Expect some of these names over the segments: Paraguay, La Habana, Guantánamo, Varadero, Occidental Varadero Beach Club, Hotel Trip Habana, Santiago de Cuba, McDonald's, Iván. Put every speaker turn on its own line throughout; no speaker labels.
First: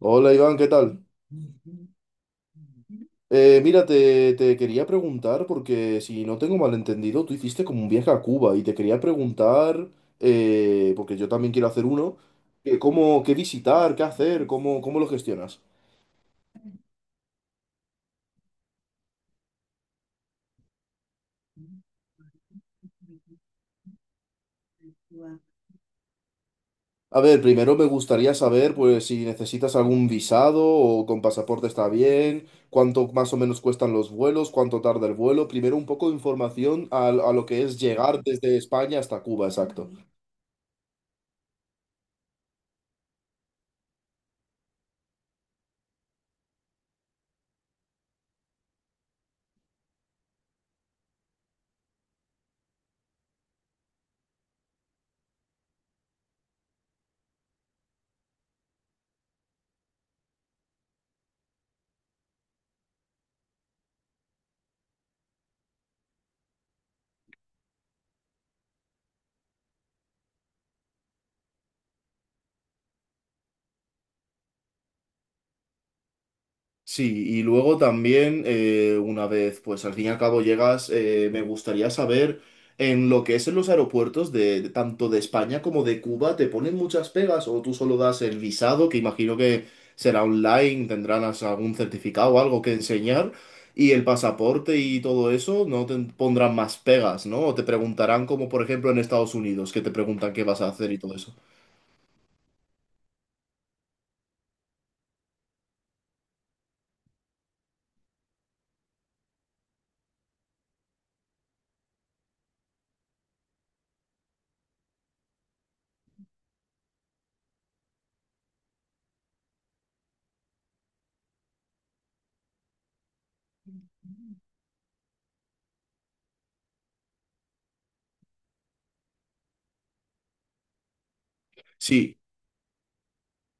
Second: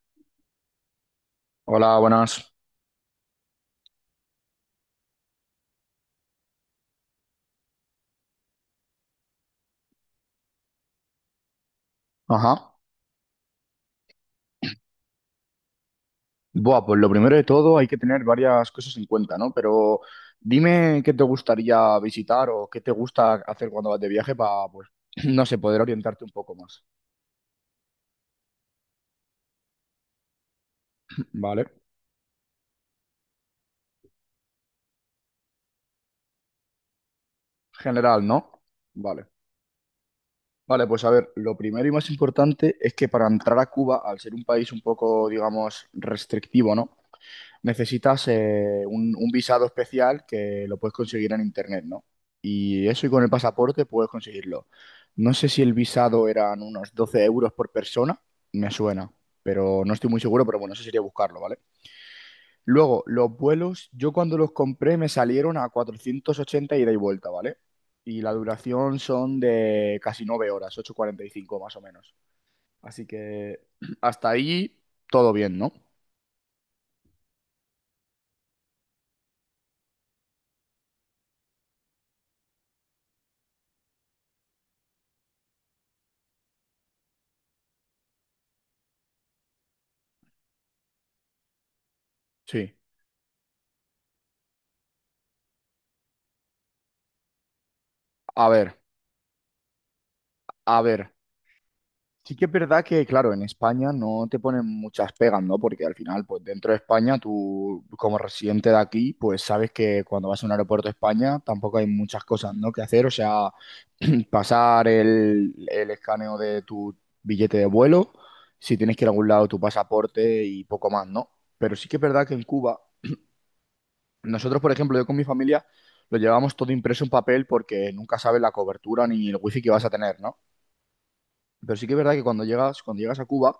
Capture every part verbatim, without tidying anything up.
Hola Iván, ¿qué tal?
Hola, buenas.
Eh, mira, te, te quería preguntar, porque si no tengo malentendido, tú hiciste como un viaje a Cuba y te quería preguntar, eh, porque yo también quiero hacer uno, que
Ajá.
cómo, qué visitar, qué hacer, cómo, cómo lo gestionas.
Buah, pues lo primero de todo hay que tener varias cosas en cuenta, ¿no? Pero dime qué te gustaría visitar o qué te gusta hacer cuando vas de viaje para, pues, no sé, poder orientarte un poco más.
A ver, primero me gustaría saber, pues, si necesitas algún visado o con pasaporte
Vale.
está bien, cuánto más o menos cuestan los vuelos, cuánto tarda el vuelo. Primero un poco de información a, a lo que es
General,
llegar
¿no?
desde España hasta
Vale.
Cuba, exacto.
Vale, pues a ver, lo primero y más importante es que para entrar a Cuba, al ser un país un poco, digamos, restrictivo, ¿no? Necesitas eh, un, un visado especial que lo puedes conseguir en internet, ¿no? Y eso y con el pasaporte puedes conseguirlo. No sé si el visado eran unos doce euros por persona, me suena, pero no estoy muy seguro, pero bueno, eso sería buscarlo, ¿vale? Luego, los vuelos, yo cuando los compré me salieron a cuatrocientos ochenta ida y vuelta, ¿vale? Y la duración son de casi nueve horas, ocho cuarenta y cinco más o menos. Así que hasta ahí todo bien, ¿no?
Sí, y luego también, eh, una vez, pues al fin y al cabo llegas, eh, me gustaría saber en lo que es en los aeropuertos de, de tanto de España como de Cuba, ¿te ponen muchas pegas o tú solo das el visado, que imagino que será online, tendrás algún certificado o algo que
Sí.
enseñar, y el pasaporte y todo eso, no te pondrán más pegas, ¿no? O te preguntarán como
A
por
ver,
ejemplo en Estados Unidos, que te preguntan qué vas a
a
hacer y
ver.
todo eso.
Sí que es verdad que, claro, en España no te ponen muchas pegas, ¿no? Porque al final, pues dentro de España, tú como residente de aquí, pues sabes que cuando vas a un aeropuerto de España tampoco hay muchas cosas, ¿no? que hacer. O sea, pasar el, el escaneo de tu billete de vuelo, si tienes que ir a algún lado, tu pasaporte y poco más, ¿no? Pero sí que es verdad que en Cuba, nosotros, por ejemplo, yo con mi familia, lo llevamos todo impreso en papel porque nunca sabes la cobertura ni el wifi que vas a tener, ¿no? Pero sí que es verdad
Sí.
que cuando llegas, cuando llegas a Cuba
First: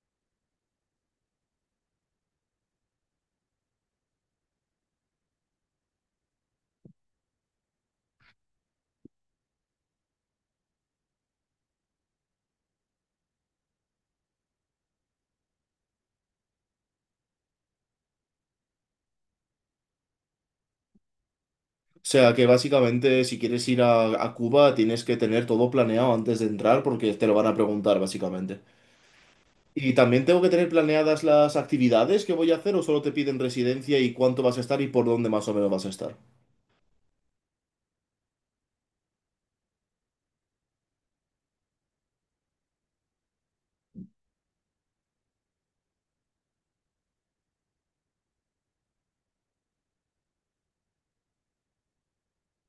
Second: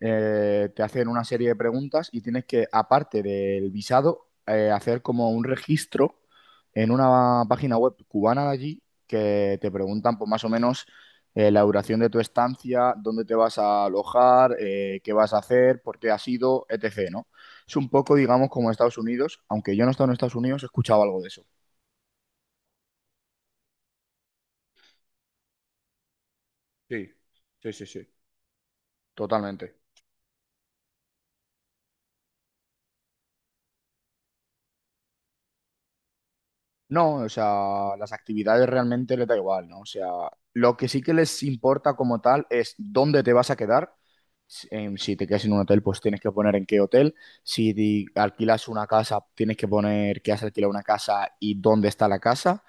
eh, te hacen una serie de preguntas y tienes que, aparte del visado, eh, hacer como un registro en una página web cubana de allí que te preguntan pues, más o menos eh, la duración de tu estancia, dónde te vas a alojar, eh, qué vas a hacer, por qué has ido, etcétera, ¿no? Es un poco, digamos, como Estados Unidos, aunque yo no he estado en Estados Unidos, he escuchado algo de eso,
O sea que básicamente si quieres ir a, a Cuba tienes que tener todo planeado antes de entrar
Sí,
porque te lo van a
sí, sí,
preguntar
sí.
básicamente.
totalmente.
¿Y también tengo que tener planeadas las actividades que voy a hacer o solo te piden residencia y cuánto vas a estar y por dónde más o menos vas a estar?
No, o sea, las actividades realmente les da igual, ¿no? O sea, lo que sí que les importa como tal es dónde te vas a quedar. Si em, si te quedas en un hotel, pues tienes que poner en qué hotel. Si di- alquilas una casa, tienes que poner que has alquilado una casa y dónde está la casa.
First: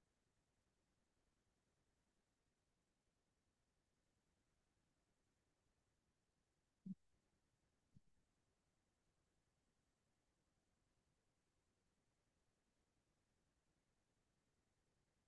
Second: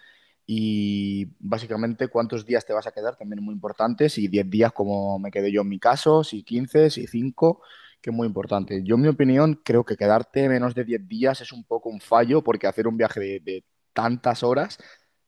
Y básicamente cuántos días te vas a quedar, también es muy importante. Si diez días, como me quedé yo en mi caso, si quince, si cinco, que es muy importante. Yo, en mi opinión, creo que quedarte menos de diez días es un poco un fallo, porque hacer un viaje de, tantas horas,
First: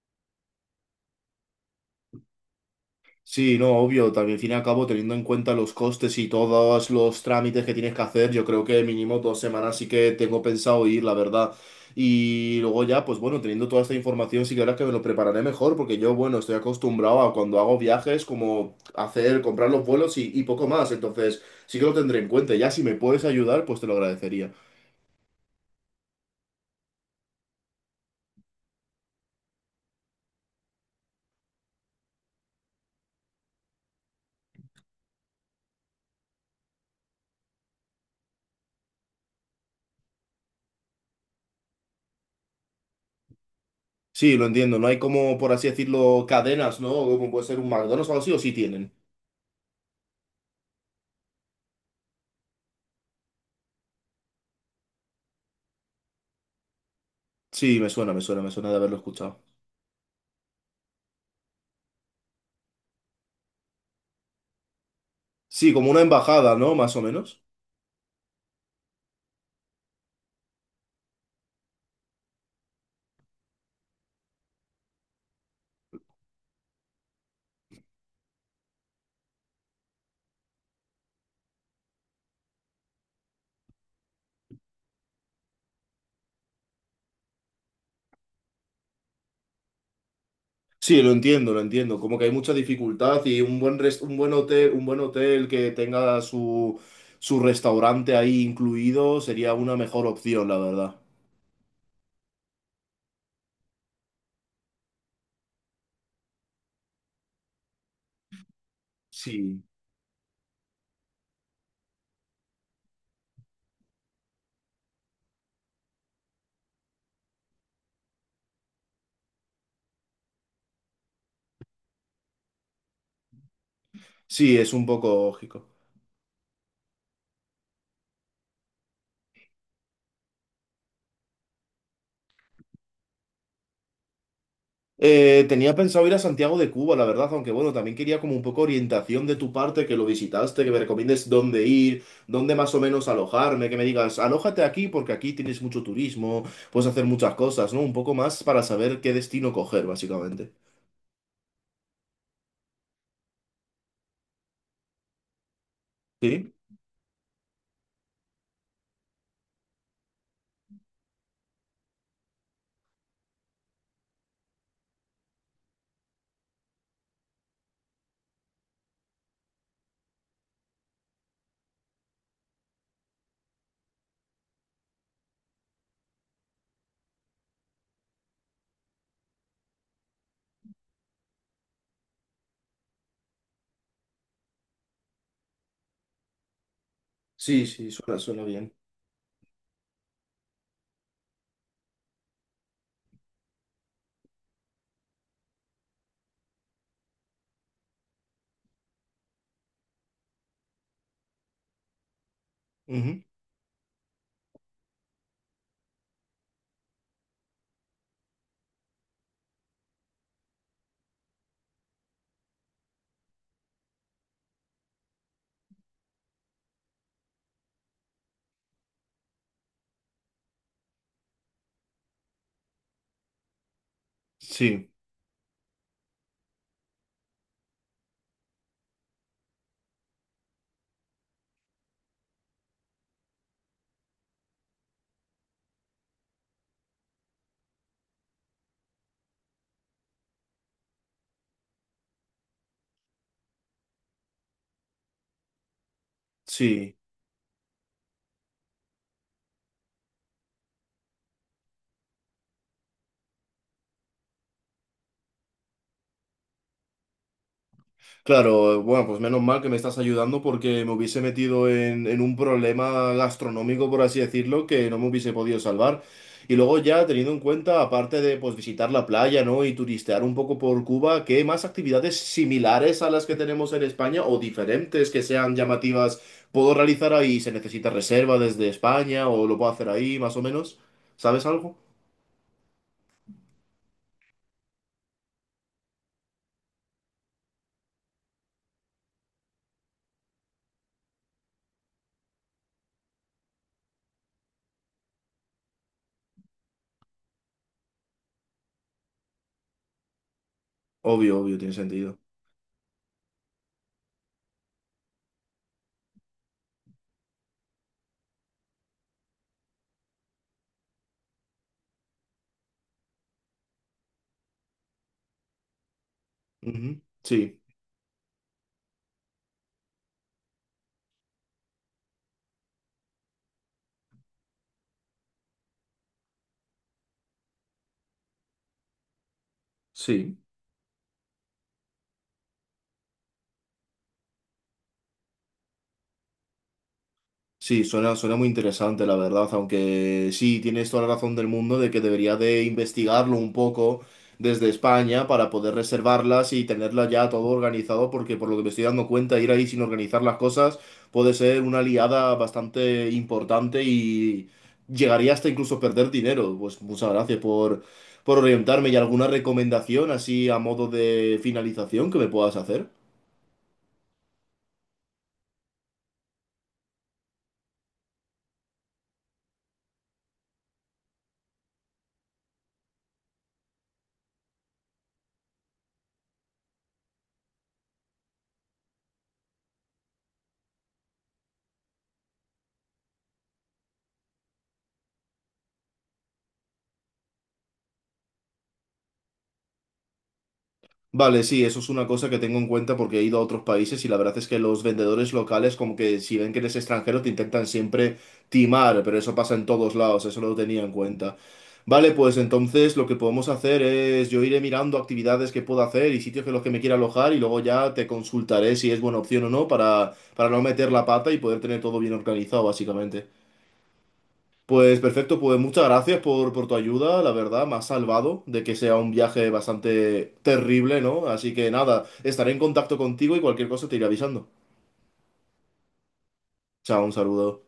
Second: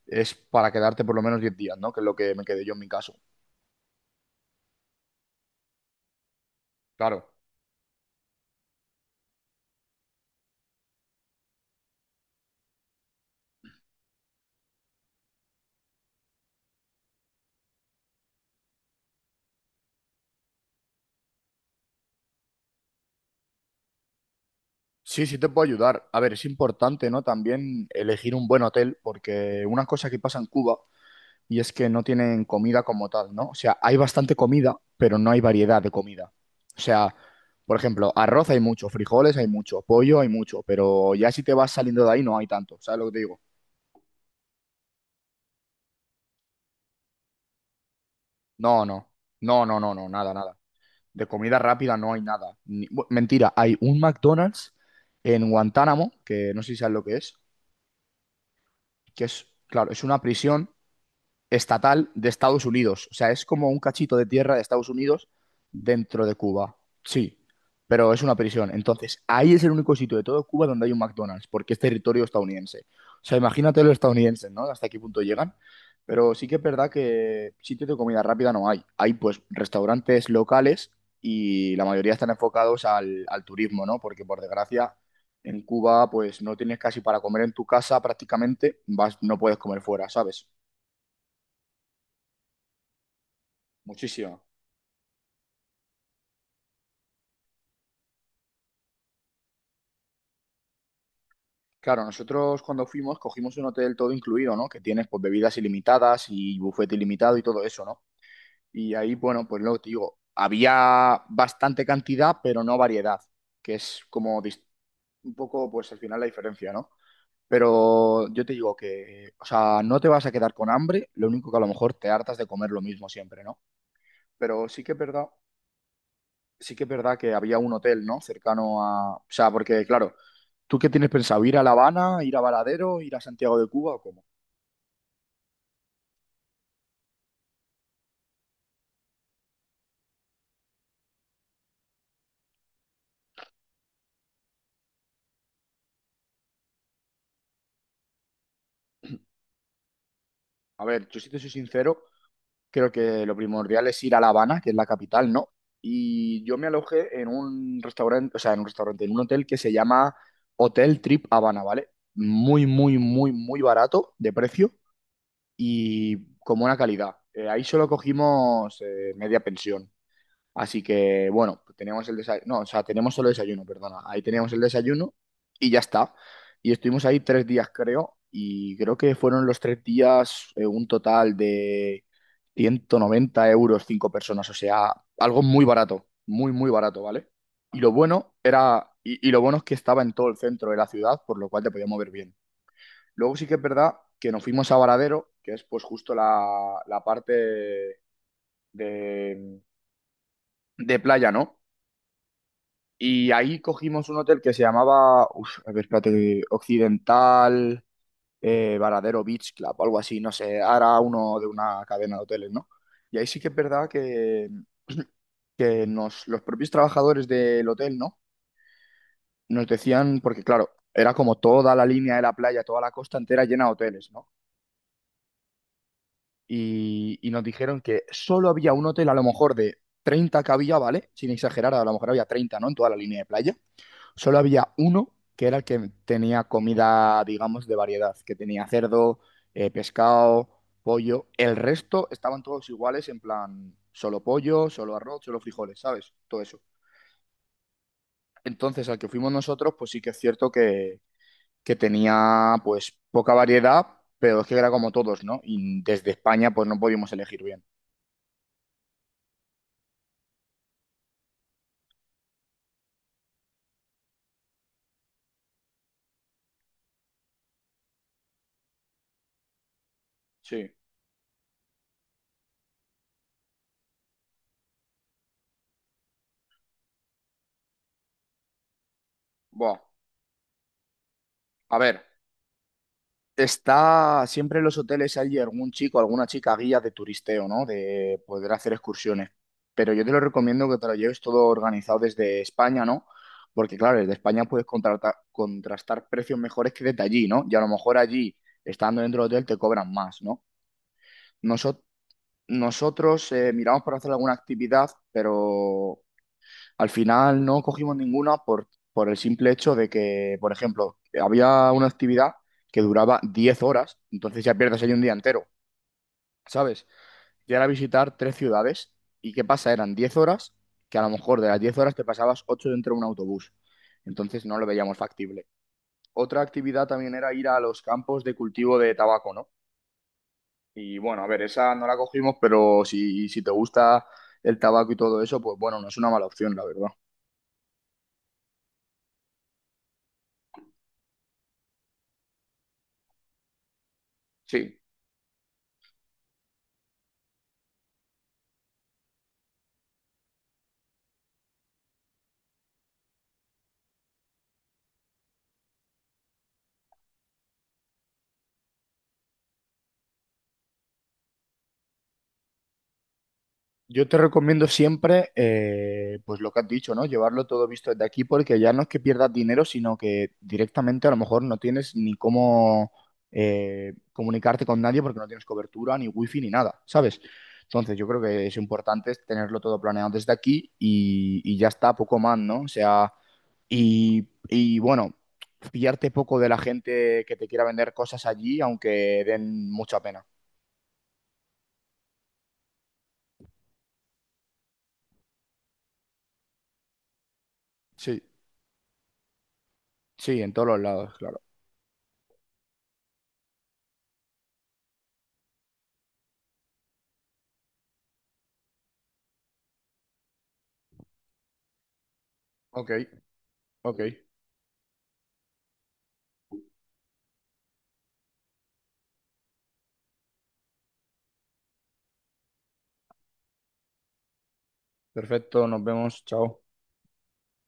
es para quedarte por lo menos diez días, ¿no? Que es lo que me quedé yo en mi caso.
Sí, no, obvio, también al fin y al cabo, teniendo en cuenta los costes y todos los
Claro.
trámites que tienes que hacer, yo creo que mínimo dos semanas sí que tengo pensado ir, la verdad. Y luego ya, pues bueno, teniendo toda esta información, sí que ahora que me lo prepararé mejor, porque yo, bueno, estoy acostumbrado a cuando hago viajes, como hacer, comprar los vuelos y, y poco más. Entonces, sí que lo tendré en cuenta. Ya si me puedes ayudar, pues te lo agradecería.
Sí, sí te puedo ayudar. A ver, es importante, ¿no? También elegir un buen hotel, porque una cosa que pasa en Cuba y es que no tienen comida como tal, ¿no? O sea, hay bastante comida, pero no hay variedad de comida. O sea, por ejemplo, arroz hay mucho, frijoles hay mucho, pollo hay mucho, pero ya si te vas saliendo de ahí no hay tanto, ¿sabes lo que te digo?
Sí, lo entiendo, no hay como, por así decirlo, cadenas, ¿no? Como puede ser un McDonald's o algo así, o sí
No,
tienen.
no, no, no, no, no, nada, nada. de comida rápida no hay nada. Ni- bu- mentira, hay un McDonald's en Guantánamo, que no sé si sabes lo que es,
Sí, me suena, me suena, me suena de haberlo
que
escuchado.
es, claro, es una prisión estatal de Estados Unidos. O sea, es como un cachito de tierra de Estados Unidos
Sí, como una
dentro de
embajada, ¿no?
Cuba.
Más o
Sí,
menos.
pero es una prisión. Entonces, ahí es el único sitio de todo Cuba donde hay un McDonald's, porque es territorio estadounidense. O sea, imagínate los estadounidenses, ¿no? Hasta qué punto llegan. Pero sí que es verdad que sitios de comida rápida no hay. Hay pues restaurantes locales y la mayoría están enfocados al, al turismo, ¿no? Porque por desgracia en Cuba pues no tienes casi para comer en tu casa prácticamente, vas, no puedes comer fuera, ¿sabes?
Sí, lo entiendo, lo entiendo. Como que hay mucha dificultad y un buen res- un buen
Muchísimo.
hotel, un buen hotel que tenga su, su restaurante ahí incluido sería una mejor opción, la verdad.
Claro, nosotros cuando fuimos cogimos un hotel todo incluido, ¿no? Que tienes pues bebidas ilimitadas y bufete ilimitado y todo eso, ¿no? Y ahí, bueno, pues
Sí,
lo que te digo, había bastante cantidad, pero no variedad, que es como dis- un poco, pues al final la diferencia, ¿no? Pero yo te digo que, o sea, no te vas a quedar con hambre, lo único que a lo mejor te hartas de comer lo mismo siempre, ¿no?
sí,
Pero
es
sí
un
que es
poco
verdad,
lógico.
sí que es verdad que había un hotel, ¿no? Cercano a, o sea, porque claro, ¿tú qué tienes pensado? ¿Ir a La Habana, ir a Varadero, ir a Santiago de Cuba o cómo?
Eh, tenía pensado ir a Santiago de Cuba, la verdad, aunque bueno, también quería como un poco orientación de tu parte, que lo visitaste, que me recomiendes dónde ir, dónde más o menos alojarme, que me digas, alójate aquí porque aquí tienes mucho turismo, puedes hacer muchas cosas, ¿no? Un poco más para saber qué destino coger, básicamente.
A ver, yo si te soy sincero, creo que lo primordial es ir a La Habana, que es la capital, ¿no? Y
¿Sí?
yo me alojé en un restaurante, o sea, en un restaurante, en un hotel que se llama Hotel Trip Habana, ¿vale? Muy, muy, muy, muy barato de precio y con buena calidad. Eh, ahí solo cogimos eh, media pensión. Así que, bueno, teníamos el desayuno, no, o sea, tenemos solo desayuno, perdona. Ahí teníamos el desayuno y ya está. Y estuvimos ahí tres días, creo, y creo que fueron los tres días eh, un total de ciento noventa euros cinco personas, o sea, algo muy barato, muy, muy barato, ¿vale?
Sí,
Y
sí,
lo
suena,
bueno
suena bien.
era, y, y lo bueno es que estaba en todo el centro de la ciudad, por lo cual te podías mover bien. Luego sí que es verdad que nos fuimos a Varadero, que es pues justo la, la parte de, de playa, ¿no?
Ujú.
Y ahí cogimos un hotel que se llamaba, uf, a ver, espérate, Occidental, eh, Varadero Beach Club, o algo así, no sé, era uno de una cadena de hoteles, ¿no? Y ahí sí que es verdad que, que nos, los propios trabajadores del hotel, ¿no? Nos decían, porque claro, era como toda la línea de la playa, toda la costa entera llena de hoteles, ¿no?
Sí,
Y, y nos dijeron que solo había un hotel, a lo mejor de treinta que había, ¿vale? Sin exagerar, a lo mejor había treinta ¿no? En toda la línea de playa. Solo había uno que era el que tenía comida, digamos, de variedad, que tenía cerdo, eh, pescado, pollo. El resto estaban todos iguales, en plan, solo pollo, solo arroz, solo frijoles, ¿sabes? Todo eso.
sí.
Entonces, al que fuimos nosotros, pues sí que es cierto que, que, tenía, pues, poca variedad, pero es que era como todos, ¿no? Y desde España, pues no podíamos elegir bien.
Claro, bueno, pues menos mal que me estás ayudando porque me hubiese metido en, en un problema gastronómico, por así decirlo, que no me hubiese podido salvar. Y luego ya teniendo en cuenta, aparte de pues visitar la playa, ¿no? Y turistear un poco
Sí.
por Cuba, ¿qué más actividades similares a las que tenemos en España o diferentes que sean llamativas puedo realizar ahí? ¿Se necesita reserva desde España o lo puedo
Buah.
hacer ahí, más o menos? ¿Sabes algo?
A ver. Está siempre en los hoteles hay algún chico, alguna chica guía de turisteo, ¿no? De poder hacer excursiones. Pero yo te lo recomiendo que te lo lleves todo organizado desde España, ¿no? Porque claro, desde España puedes contratar, contrastar precios mejores que desde allí, ¿no? Y a lo mejor allí, estando dentro del hotel, te cobran más, ¿no?
Obvio, obvio, tiene
Noso-
sentido.
Nosotros eh, miramos por hacer alguna actividad, pero al final no cogimos ninguna por, por el simple hecho de que, por ejemplo, había una actividad que duraba diez horas, entonces ya pierdes ahí un día entero, ¿sabes?
Ujú,
Y
sí,
era visitar tres ciudades y ¿qué pasa? Eran diez horas, que a lo mejor de las diez horas te pasabas ocho dentro de un autobús, entonces no lo veíamos factible. Otra actividad también era ir a los campos de cultivo de tabaco, ¿no?
sí.
Y bueno, a ver, esa no la cogimos, pero si, si te gusta el tabaco y todo eso, pues bueno, no es una mala opción, la verdad.
Sí, suena, suena muy interesante, la verdad, aunque sí, tienes toda la razón del mundo de que debería de investigarlo un poco desde
Sí.
España para poder reservarlas y tenerla ya todo organizado, porque por lo que me estoy dando cuenta, ir ahí sin organizar las cosas puede ser una liada bastante importante y llegaría hasta incluso perder dinero. Pues muchas gracias por, por orientarme y alguna recomendación así a modo de finalización que me puedas hacer.
Yo te recomiendo siempre, eh, pues lo que has dicho, ¿no? Llevarlo todo visto desde aquí porque ya no es que pierdas dinero, sino que directamente a lo mejor no tienes ni cómo eh, comunicarte con nadie porque no tienes cobertura, ni wifi, ni nada, ¿sabes? Entonces yo creo que es importante tenerlo todo planeado desde aquí y, y ya está, poco más, ¿no? O sea, y, y bueno, pillarte poco de la gente que te quiera vender cosas allí, aunque den mucha pena.
Vale, sí, eso es una cosa que tengo en cuenta porque he ido a otros países y la verdad es que los vendedores locales como que si ven que eres extranjero te intentan siempre
Sí,
timar, pero eso pasa en todos lados, eso
sí, en
lo
todos los
tenía en
lados,
cuenta.
claro.
Vale, pues entonces lo que podemos hacer es yo iré mirando actividades que puedo hacer y sitios en los que me quiera alojar y luego ya te consultaré si es buena opción o no para, para no meter la pata y poder tener todo bien organizado,
Ok,
básicamente.
ok.
Pues perfecto, pues muchas gracias por, por tu ayuda, la verdad, me has salvado de que sea un viaje bastante terrible, ¿no? Así que nada, estaré en contacto contigo y cualquier cosa te iré avisando.
Perfecto, nos vemos, chao.
Chao, un saludo.